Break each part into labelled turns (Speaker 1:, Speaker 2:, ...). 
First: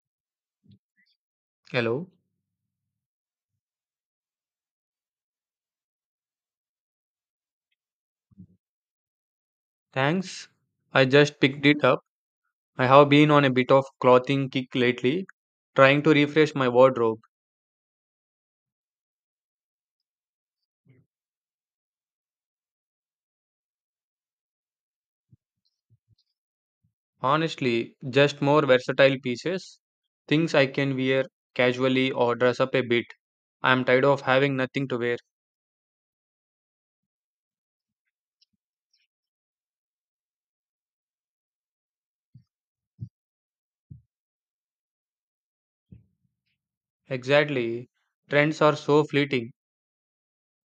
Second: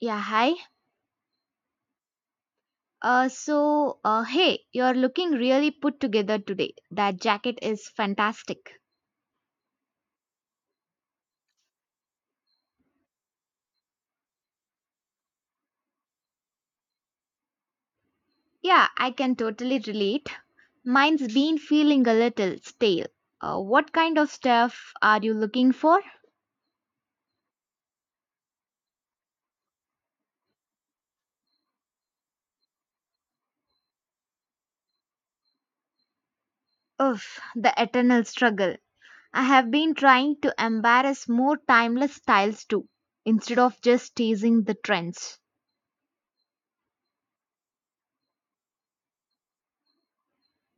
Speaker 1: Yeah, hi.
Speaker 2: Hello.
Speaker 1: Hey, you're looking really put together today. That jacket is fantastic.
Speaker 2: Thanks. I just picked it up. I have been on a bit of clothing kick lately, trying to refresh my wardrobe.
Speaker 1: Yeah, I can totally relate. Mine's been feeling a little stale. What kind of stuff are you looking for?
Speaker 2: Honestly, just more versatile pieces, things I can wear casually or dress up a bit. I'm tired of having nothing to wear.
Speaker 1: Ugh, the eternal struggle. I have been trying to embrace more timeless styles too, instead of just teasing the trends.
Speaker 2: Exactly. Trends are so fleeting.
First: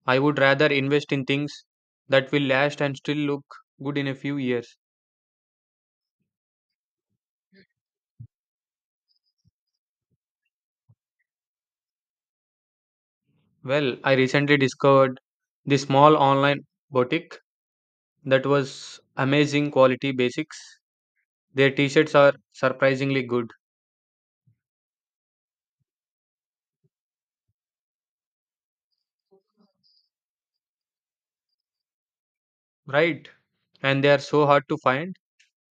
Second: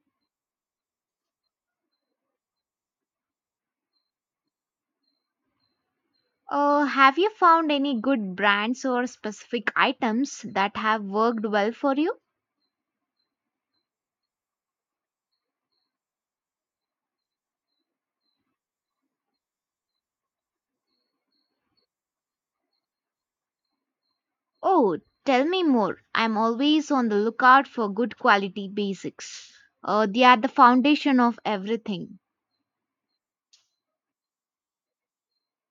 Speaker 2: I would rather invest in things that will last and still look good in a few years.
Speaker 1: Have you found any good brands or specific items that have worked well for you?
Speaker 2: Well, I recently discovered this small online boutique that was amazing quality basics. Their t-shirts are surprisingly good,
Speaker 1: Oh, tell me more. I'm always on the lookout for good quality basics. They are the foundation of everything.
Speaker 2: right? And they are so hard to find.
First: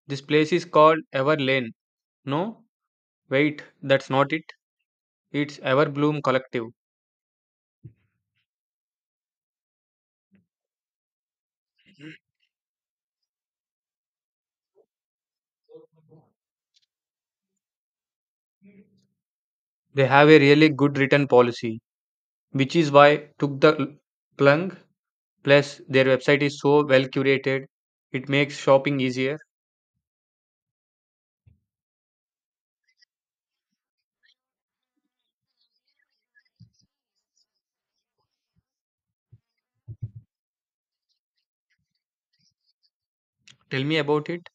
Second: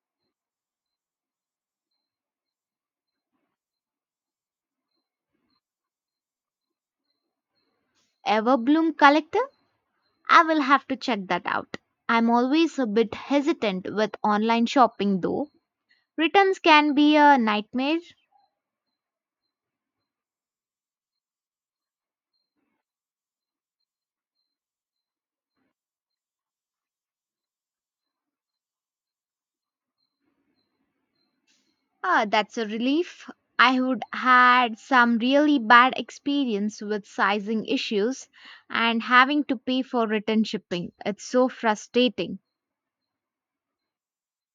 Speaker 2: This place is called Ever Lane. No, wait, that's not it. It's Everbloom Collective.
Speaker 1: Everbloom Collector? I will have to check that out. I'm always a bit hesitant with online shopping though. Returns can be a nightmare.
Speaker 2: They have a really good return policy, which is why took the plunge. Plus, their website is so well curated, it makes shopping easier.
Speaker 1: Ah, that's a relief. I would had some really bad experience with sizing issues and having to pay for return shipping. It's so frustrating.
Speaker 2: Tell me about it.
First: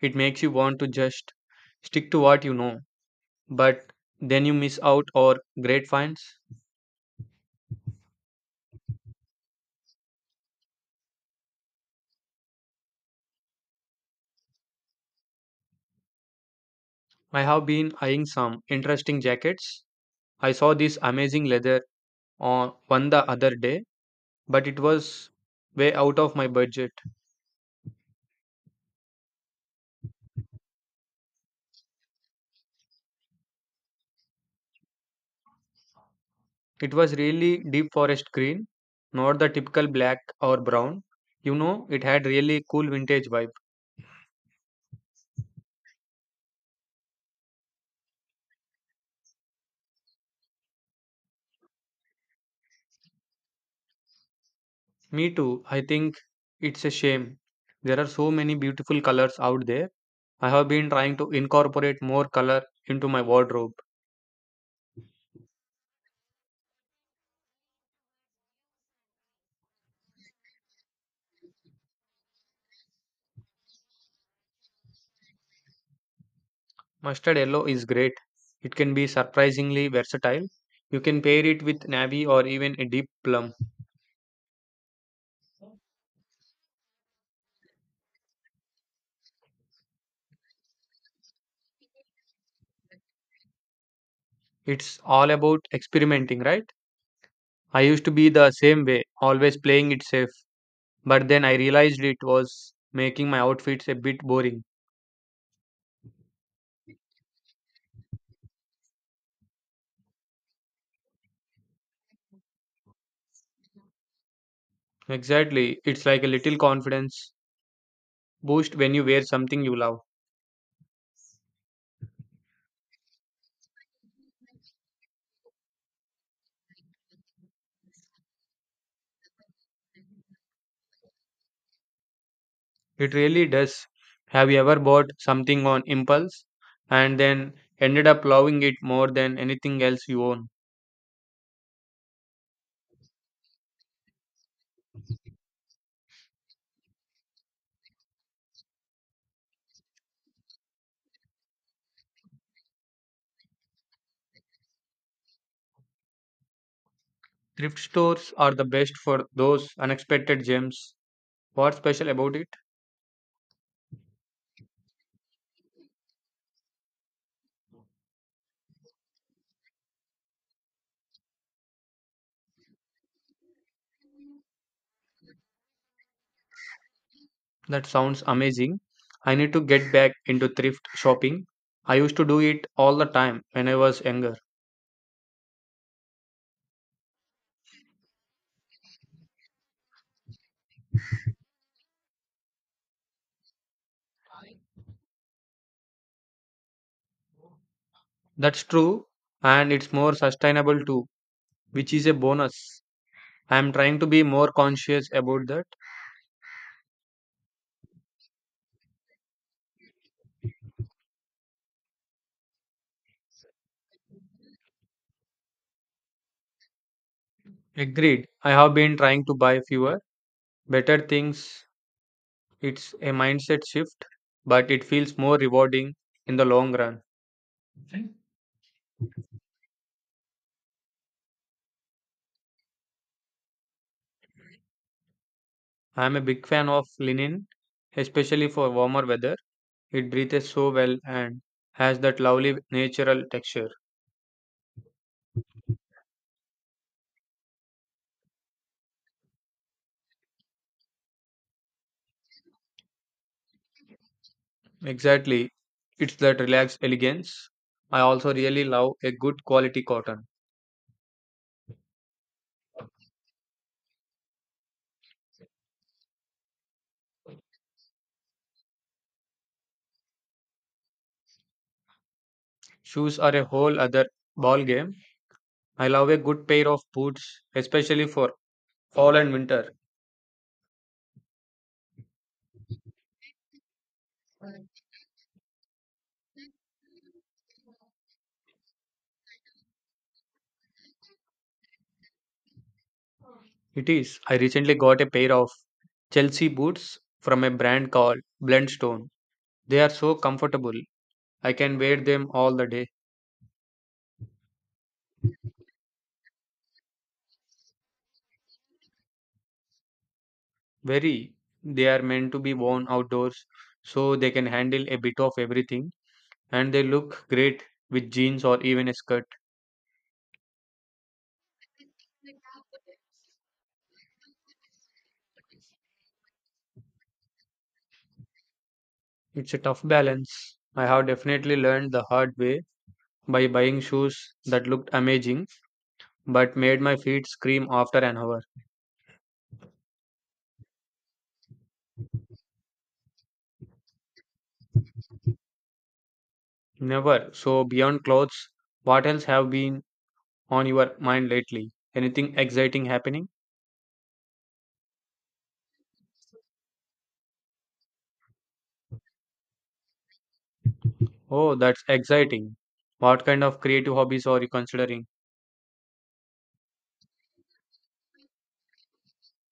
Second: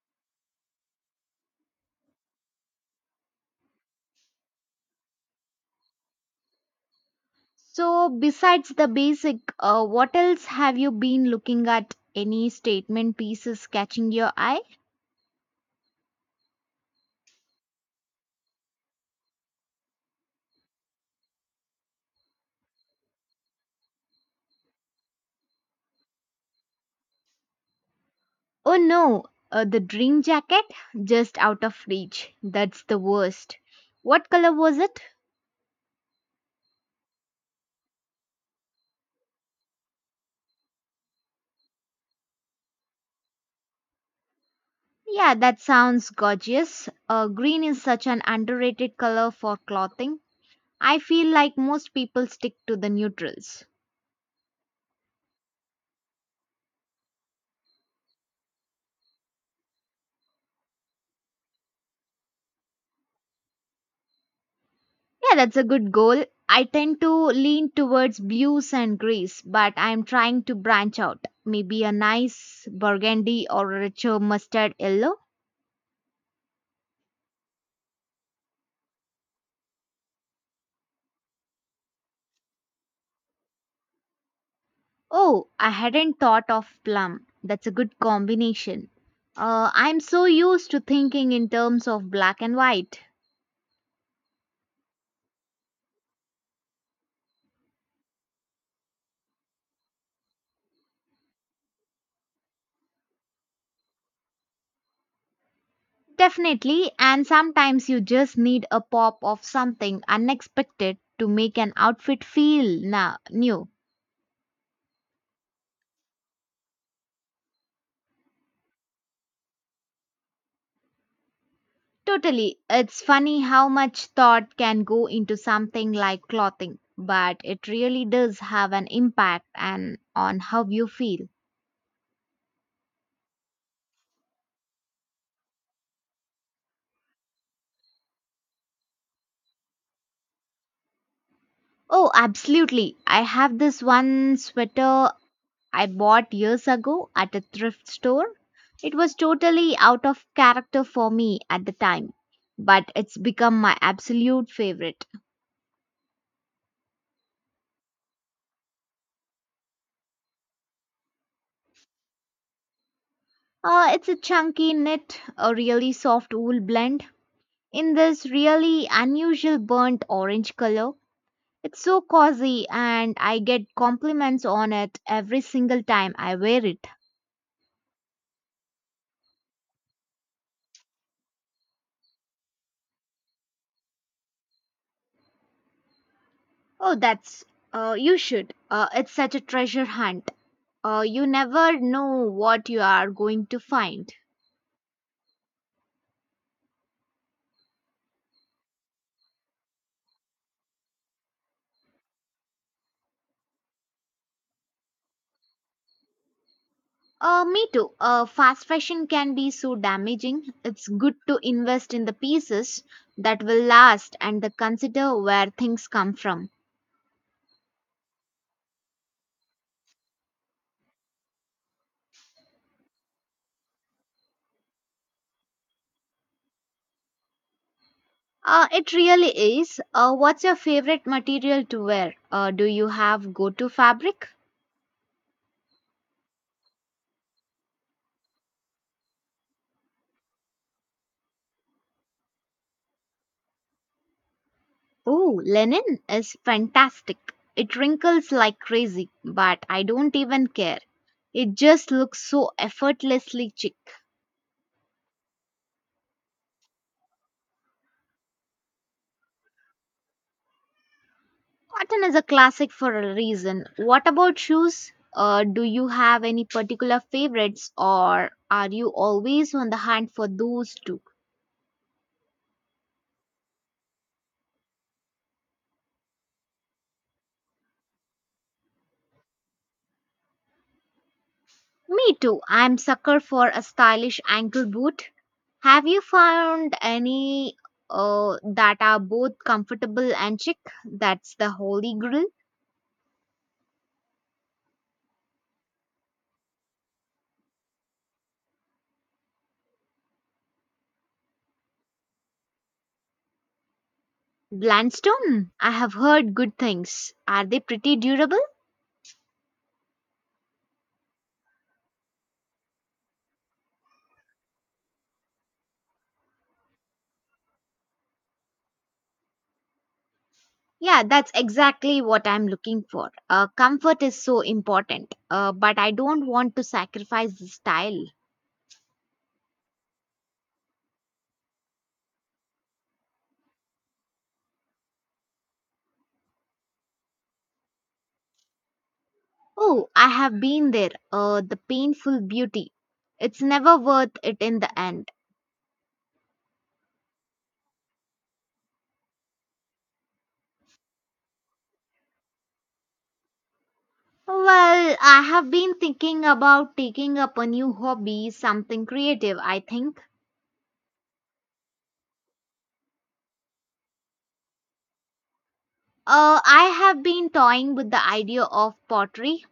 Speaker 2: It makes you want to just stick to what you know, but then you miss out or great finds.
Speaker 1: So, besides the basic, what else have you been looking at? Any statement pieces catching your eye?
Speaker 2: I have been eyeing some interesting jackets. I saw this amazing leather on one the other day, but it was way out of my budget.
Speaker 1: Oh no, the dream jacket just out of reach. That's the worst. What color was it?
Speaker 2: It was really deep forest green, not the typical black or brown. You know, it had really cool vintage vibe.
Speaker 1: Yeah, that sounds gorgeous. Green is such an underrated color for clothing. I feel like most people stick to the neutrals.
Speaker 2: Me too. I think it's a shame. There are so many beautiful colors out there. I have been trying to incorporate more color into my wardrobe.
Speaker 1: Yeah, that's a good goal. I tend to lean towards blues and greys, but I'm trying to branch out. Maybe a nice burgundy or a richer mustard yellow.
Speaker 2: Mustard yellow is great. It can be surprisingly versatile. You can pair it with navy or even a deep plum.
Speaker 1: Oh, I hadn't thought of plum. That's a good combination. I'm so used to thinking in terms of black and white.
Speaker 2: It's all about experimenting, right? I used to be the same way, always playing it safe, but then I realized it was making my outfits a bit boring.
Speaker 1: Definitely, and sometimes you just need a pop of something unexpected to make an outfit feel new.
Speaker 2: Exactly, it's like a little confidence boost when you wear something you love.
Speaker 1: Totally. It's funny how much thought can go into something like clothing, but it really does have an impact and on how you feel.
Speaker 2: It really does. Have you ever bought something on impulse and then ended up loving it more than anything else you own?
Speaker 1: Oh, absolutely. I have this one sweater I bought years ago at a thrift store. It was totally out of character for me at the time, but it's become my absolute favorite.
Speaker 2: Thrift stores are the best for those unexpected gems. What's special about it?
Speaker 1: It's a chunky knit, a really soft wool blend in this really unusual burnt orange color. It's so cozy and I get compliments on it every single time I wear it.
Speaker 2: That sounds amazing. I need to get back into thrift shopping. I used to do it all the time when I was younger.
Speaker 1: Oh, that's, you should. It's such a treasure hunt. You never know what you are going to find.
Speaker 2: That's true, and it's more sustainable too, which is a bonus. I am trying to be more conscious about that.
Speaker 1: Me too. Fast fashion can be so damaging. It's good to invest in the pieces that will last and the consider where things come from.
Speaker 2: Agreed. I have been trying to buy fewer, better things. It's a mindset shift, but it feels more rewarding in the long run.
Speaker 1: It really is. What's your favorite material to wear? Do you have go-to fabric?
Speaker 2: I am a big fan of linen, especially for warmer weather. It breathes so well and has that lovely natural texture.
Speaker 1: Oh, Lenin is fantastic. It wrinkles like crazy, but I don't even care. It just looks so effortlessly chic.
Speaker 2: Exactly. It's that relaxed elegance. I also really love a good quality cotton.
Speaker 1: Cotton is a classic for a reason. What about shoes? Do you have any particular favorites, or are you always on the hunt for those too?
Speaker 2: Shoes are a whole other ball game. I love a good pair of boots, especially for fall and winter.
Speaker 1: Me too. I'm sucker for a stylish ankle boot. Have you found any that are both comfortable and chic? That's the holy grail.
Speaker 2: It is. I recently got a pair of Chelsea boots from a brand called Blendstone. They are so comfortable. I can wear them all the day.
Speaker 1: Blandstone, I have heard good things. Are they pretty durable?
Speaker 2: Very. They are meant to be worn outdoors, so they can handle a bit of everything, and they look great with jeans or even a skirt.
Speaker 1: Yeah, that's exactly what I'm looking for. Comfort is so important, but I don't want to sacrifice the style.
Speaker 2: It's a tough balance. I have definitely learned the hard way by buying shoes that looked amazing but made my feet scream after an hour.
Speaker 1: Oh, I have been there. The painful beauty. It's never worth it in the end.
Speaker 2: Never. So, beyond clothes, what else have been on your mind lately? Anything exciting happening?
Speaker 1: Well, I have been thinking about taking up a new hobby, something creative, I think.
Speaker 2: Oh, that's exciting. What kind of creative hobbies are you considering?
Speaker 1: I have been toying with the idea of pottery.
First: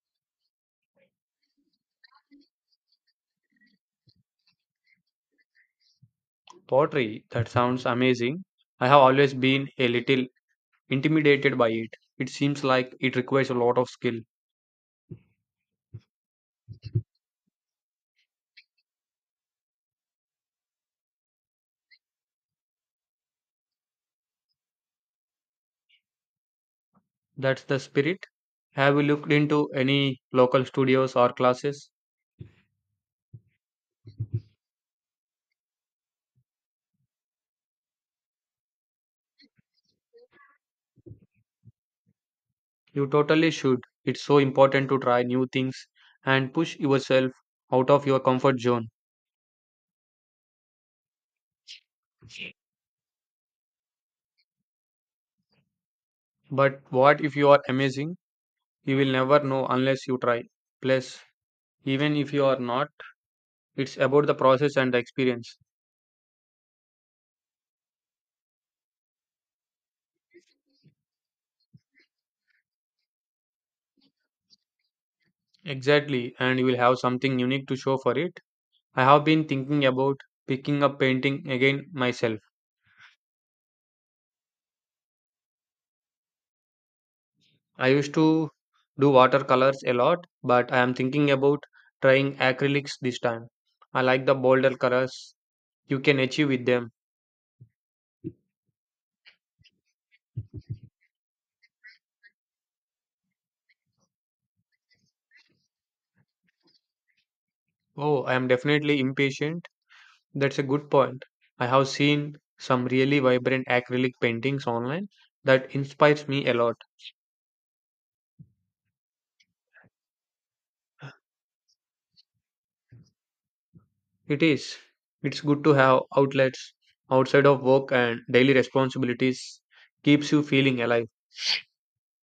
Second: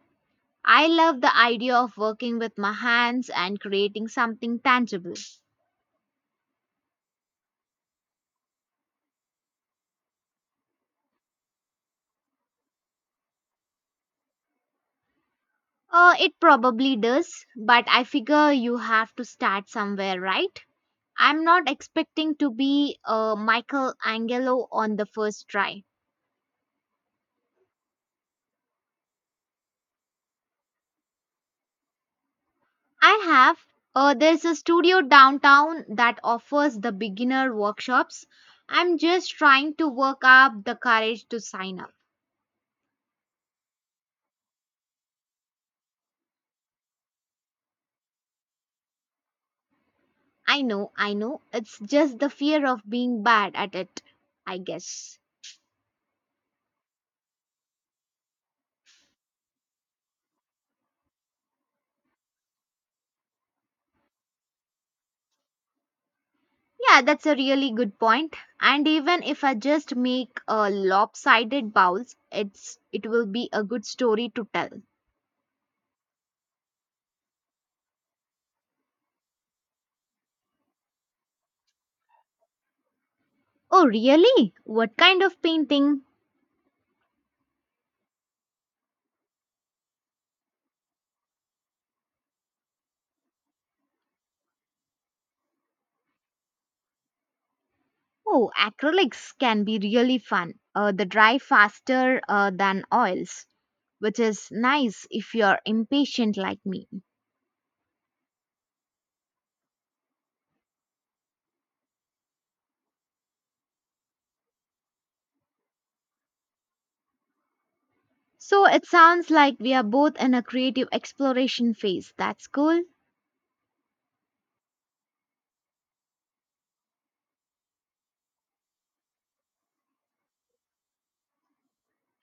Speaker 1: I love the idea of working with my hands and creating something tangible.
Speaker 2: Pottery. That sounds amazing. I have always been a little intimidated by it. It seems like it requires a lot of skill.
Speaker 1: It probably does, but I figure you have to start somewhere, right? I'm not expecting to be a Michelangelo on the first try.
Speaker 2: That's the spirit. Have you looked into any local studios or classes?
Speaker 1: I have. There's a studio downtown that offers the beginner workshops. I'm just trying to work up the courage to sign up.
Speaker 2: You totally should. It's so important to try new things and push yourself out of your comfort zone.
Speaker 1: I know, I know. It's just the fear of being bad at it, I guess.
Speaker 2: But what if you are amazing? You will never know unless you try. Plus, even if you are not, it's about the process and the experience.
Speaker 1: Yeah, that's a really good point. And even if I just make a lopsided bowls, it will be a good story to tell.
Speaker 2: Exactly, and you will have something unique to show for it. I have been thinking about picking up painting again myself.
Speaker 1: Oh, really? What kind of painting?
Speaker 2: I used to do watercolors a lot, but I am thinking about trying acrylics this time. I like the bolder colors you can achieve with them.
Speaker 1: Oh, acrylics can be really fun. They dry faster than oils, which is nice if you're impatient like me.
Speaker 2: Oh, I am definitely impatient. That's a good point. I have seen some really vibrant acrylic paintings online that inspires me a lot.
Speaker 1: So it sounds like we are both in a creative exploration phase. That's cool.
Speaker 2: It is. It's good to have outlets outside of work and daily responsibilities keeps you feeling alive.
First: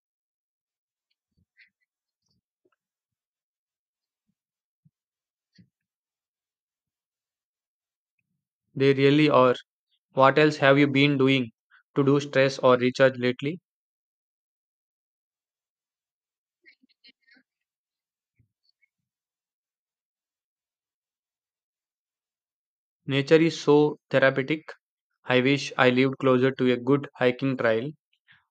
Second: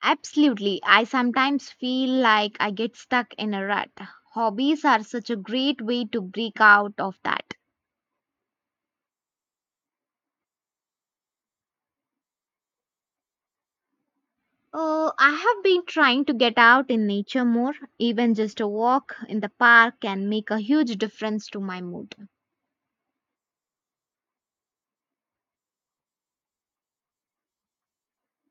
Speaker 1: Absolutely. I sometimes feel like I get stuck in a rut. Hobbies are such a great way to break out of that.
Speaker 2: They really are. What else have you been doing to do stress or recharge lately?
Speaker 1: Oh, I have been trying to get out in nature more. Even just a walk in the park can make a huge difference to my mood.
Speaker 2: Nature is so therapeutic. I wish I lived closer to a good hiking trail.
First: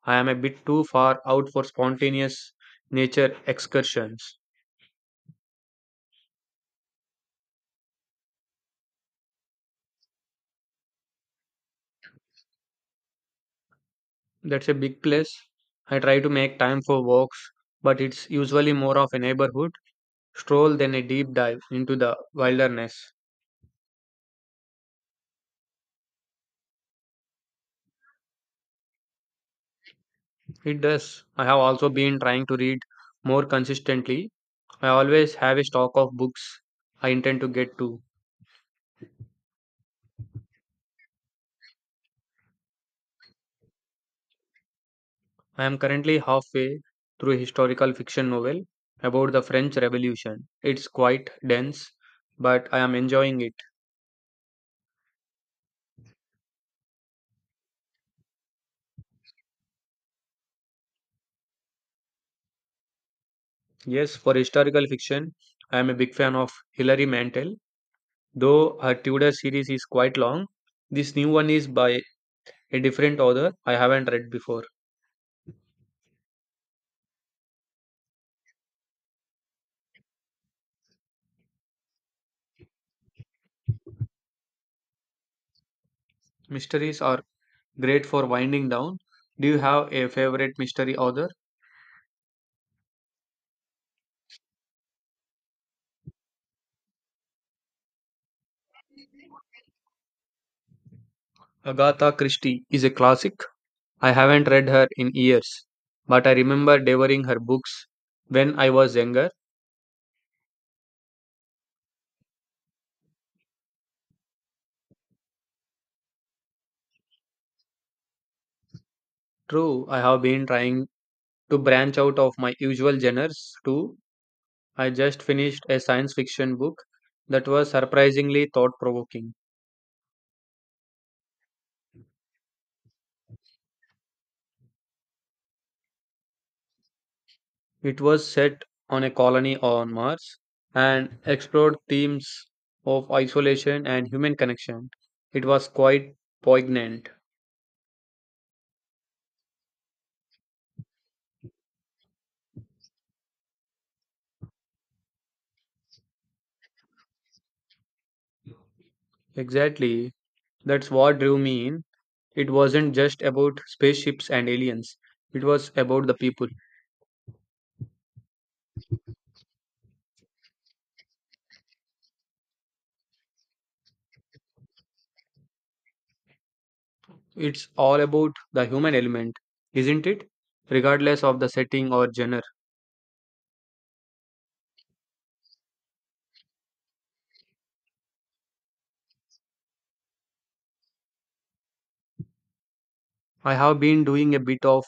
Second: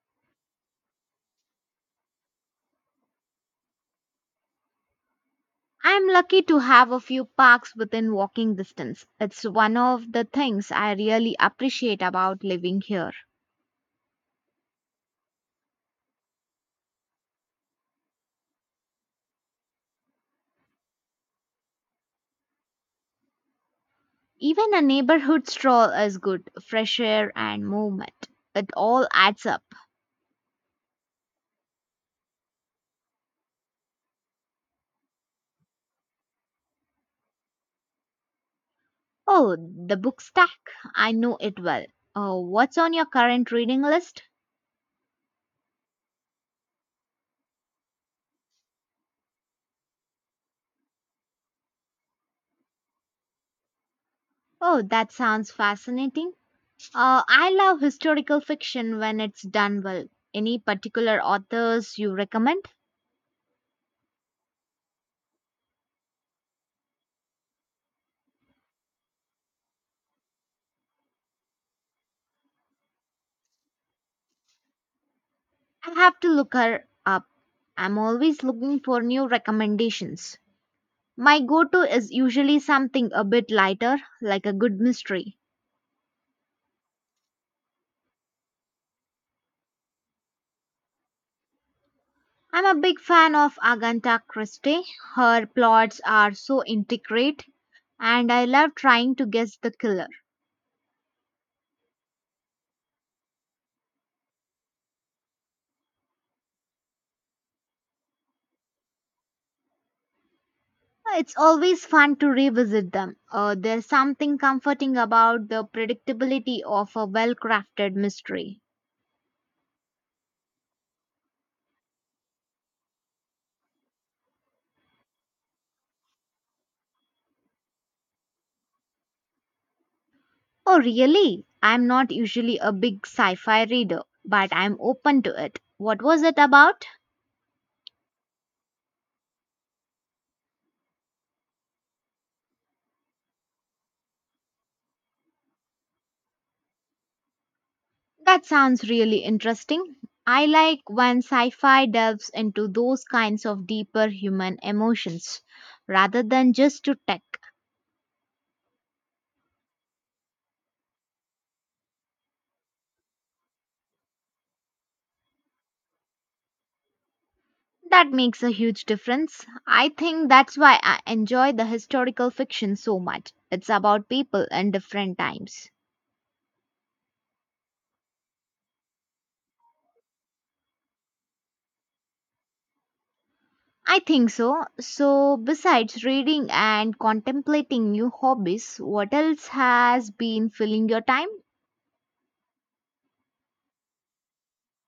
Speaker 2: I am a bit too far out for spontaneous nature excursions.
Speaker 1: I am lucky to have a few parks within walking distance. It's one of the things I really appreciate about living here.
Speaker 2: That's a big plus. I try to make time for walks, but it's usually more of a neighborhood stroll than a deep dive into the wilderness.
Speaker 1: Even a neighborhood stroll is good, fresh air and movement. It all adds up.
Speaker 2: It does. I have also been trying to read more consistently. I always have a stock of books I intend to get to.
Speaker 1: Oh, the book stack. I know it well. What's on your current reading list?
Speaker 2: I am currently halfway through a historical fiction novel about the French Revolution. It's quite dense, but I am enjoying it.
Speaker 1: Oh, that sounds fascinating. I love historical fiction when it's done well. Any particular authors you recommend?
Speaker 2: Yes, for historical fiction, I am a big fan of Hilary Mantel, though her Tudor series is quite long. This new one is by a different author I haven't read before.
Speaker 1: I have to look her up. I'm always looking for new recommendations. My go to is usually something a bit lighter, like a good mystery.
Speaker 2: Mysteries are great for winding down. Do you have a favorite mystery author?
Speaker 1: I'm a big fan of Agatha Christie. Her plots are so intricate, and I love trying to guess the killer.
Speaker 2: Agatha Christie is a classic. I haven't read her in years, but I remember devouring her books when I was younger.
Speaker 1: It's always fun to revisit them. There's something comforting about the predictability of a well crafted mystery.
Speaker 2: True, I have been trying to branch out of my usual genres too. I just finished a science fiction book that was surprisingly thought provoking.
Speaker 1: Oh, really? I'm not usually a big sci fi reader, but I'm open to it. What was it about?
Speaker 2: It was set on a colony on Mars and explored themes of isolation and human connection. It was quite poignant.
Speaker 1: That sounds really interesting. I like when sci fi delves into those kinds of deeper human emotions rather than just to tech.
Speaker 2: Exactly. That's what drew me in. It wasn't just about spaceships and aliens, it was about the people.
Speaker 1: That makes a huge difference. I think that's why I enjoy the historical fiction so much. It's about people and different times.
Speaker 2: It's all about the human element, isn't it? Regardless of the setting or genre.
Speaker 1: I think so. So, besides reading and contemplating new hobbies, what else has been filling your time?
Speaker 2: I have been doing a bit of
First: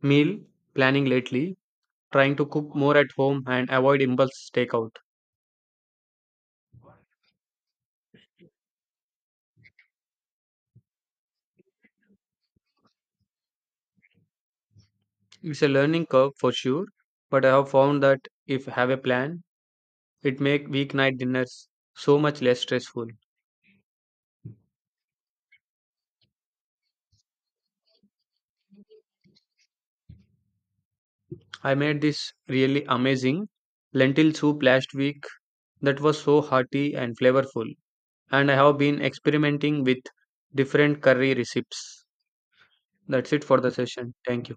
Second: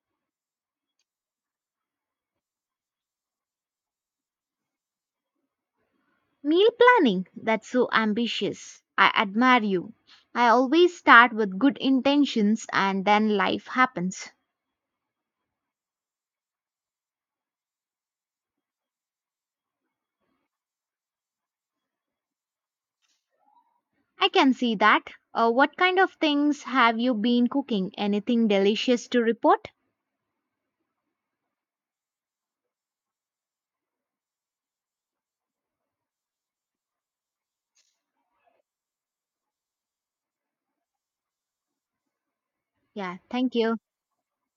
Speaker 2: meal planning lately, trying to cook more at home and avoid impulse takeout.
Speaker 1: Meal planning, that's so ambitious. I admire you. I always start with good intentions and then life happens.
Speaker 2: It's a learning curve for sure, but I have found that if I have a plan, it make weeknight dinners so much less stressful.
Speaker 1: I can see that. What kind of things have you been cooking? Anything delicious to report?
Speaker 2: I made this really amazing lentil soup last week that was so hearty and flavorful, and I have been experimenting with different curry recipes.
Speaker 1: Yeah,
Speaker 2: That's it
Speaker 1: thank
Speaker 2: for the
Speaker 1: you.
Speaker 2: session. Thank you.